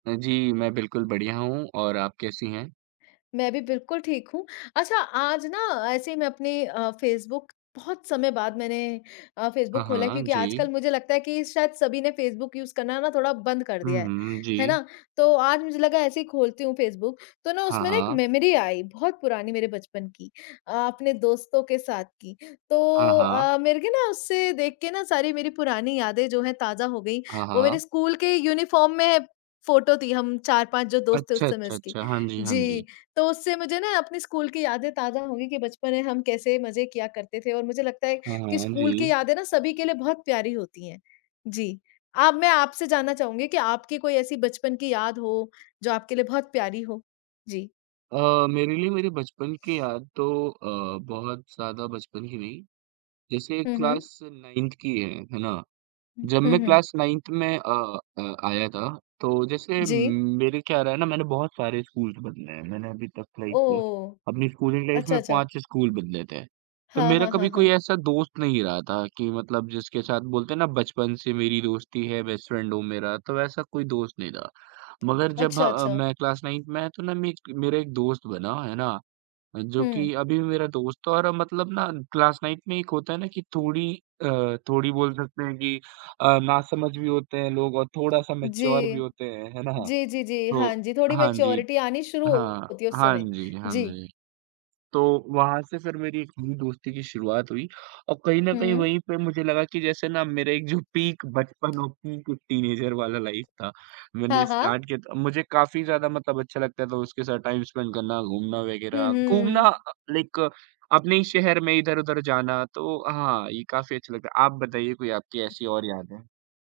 अ, जी, मैं बिल्कुल बढ़िया हूँ, और आप कैसी हैं? मैं भी बिल्कुल ठीक हूँ। अच्छा आज ना ऐसे ही मैं अपने अ, फ़ेसबुक बहुत समय बाद मैंने अ, हाँ, फ़ेसबुक ख़ोला है हाँ, क्योंकि जी। आजकल मुझे लगता है कि शायद सभी ने फ़ेसबुक यूज़ करना ना थोड़ा बंद कर हुँ, दिया है। हुँ, हैं जी। ना? तो आज मुझे लगा ऐसे ही खोलती हूँ फ़ेसबुक, तो ना हाँ, उसमें ना एक हाँ। मेमोरी आई, बहुत पुरानी मेरे बचपन की, अ, अपने दोस्तों के साथ की। हाँ, तो हाँ। अ, मेरे को ना उससे देख के ना सारी मेरी पुरानी यादें जो हैं, ताज़ा हो गई। हाँ, वो मेरे हाँ। स्कूल के यूनिफ़ॉर्म में फ़ोटो थी हम 4-5 जो दोस्त थे, उस अच्छा, समय अच्छा, उसकी। अच्छा। हाँ जी, हाँ जी, जी। तो उससे मुझे ना अपनी स्कूल की यादें ताज़ा हो गई कि बचपन में हम कैसे मज़े किया करते थे और मुझे लगता है हाँ, कि हाँ, स्कूल की जी। यादें ना सभी के लिए बहुत प्यारी होती हैं। जी, अब मैं आपसे जानना चाहूँगी कि आपकी कोई ऐसी बचपन की याद हो, जो आपके लिए बहुत प्यारी हो? जी। अ, मेरे लिए मेरी बचपन की याद तो अ, बहुत ज़्यादा बचपन की नहीं। जैसे हुँ, हुँ। क्लास 9th की है, हैं ना? हुँ, जब हुँ, मैं हुँ। क्लास 9th में अ अ, आया था, तो जैसे म जी। मेरे क्या रहा है ना, मैंने बहुत सारे स्कूल्स बदले हैं। मैंने अभी तक लाइक ओह! अपनी स्कूलिंग लाइफ़ अच्छा, में अच्छा। 5-6 स्कूल बदले थे। तो हाँ, मेरा हाँ, हाँ, कभी कोई हाँ। ऐसा दोस्त नहीं रहा था कि मतलब जिसके साथ बोलते हैं ना, बचपन से मेरी दोस्ती है बेस्ट फ्रेंड हो मेरा तो ऐसा कोई दोस्त नहीं था। मगर जब अच्छा ह ,अच्छा। मैं क्लास 9th में आया तो ना मक मेरा एक दोस्त बना, हैं ना? जो हुँ। की अभी भी मेरा दोस्त था और अब मतलब ना क्लास 9th में एक होता है ना कि थोड़ी अ, थोड़ी बोल सकते हैं कि अ, नासमझ भी होते हैं लोग और थोड़ा-सा मैच्योर भी जी। होते हैं, हैं ना? जी, जी, जी। तो हाँ जी, थोड़ी हाँ जी। मैच्योरिटी आनी शुरू हाँ, होती है उस हाँ समय, जी, हाँ जी। जी। तो वहाँ से फिर मेरी एक नई दोस्ती की शुरुआत हुई और कहीं न कहीं हुँ। वहीं पे मुझे लगा कि जैसे ना मेरा एक जो पीक बचपन और पीक टीनेजर वाला लाइफ था, मैंने हाँ, हाँ। स्टार्ट किया था। मुझे काफ़ी ज़्यादा मतलब अच्छा लगता था उसके साथ टाइम स्पेंड करना, घूमना हुँ, वग़ैरह, घूमना हुँ। अ, लाइक अपने ही शहर में, इधर-उधर जाना तो हाँ, ये काफ़ी अच्छा लगता है। आप बताइए कोई आपकी ऐसी और यादें?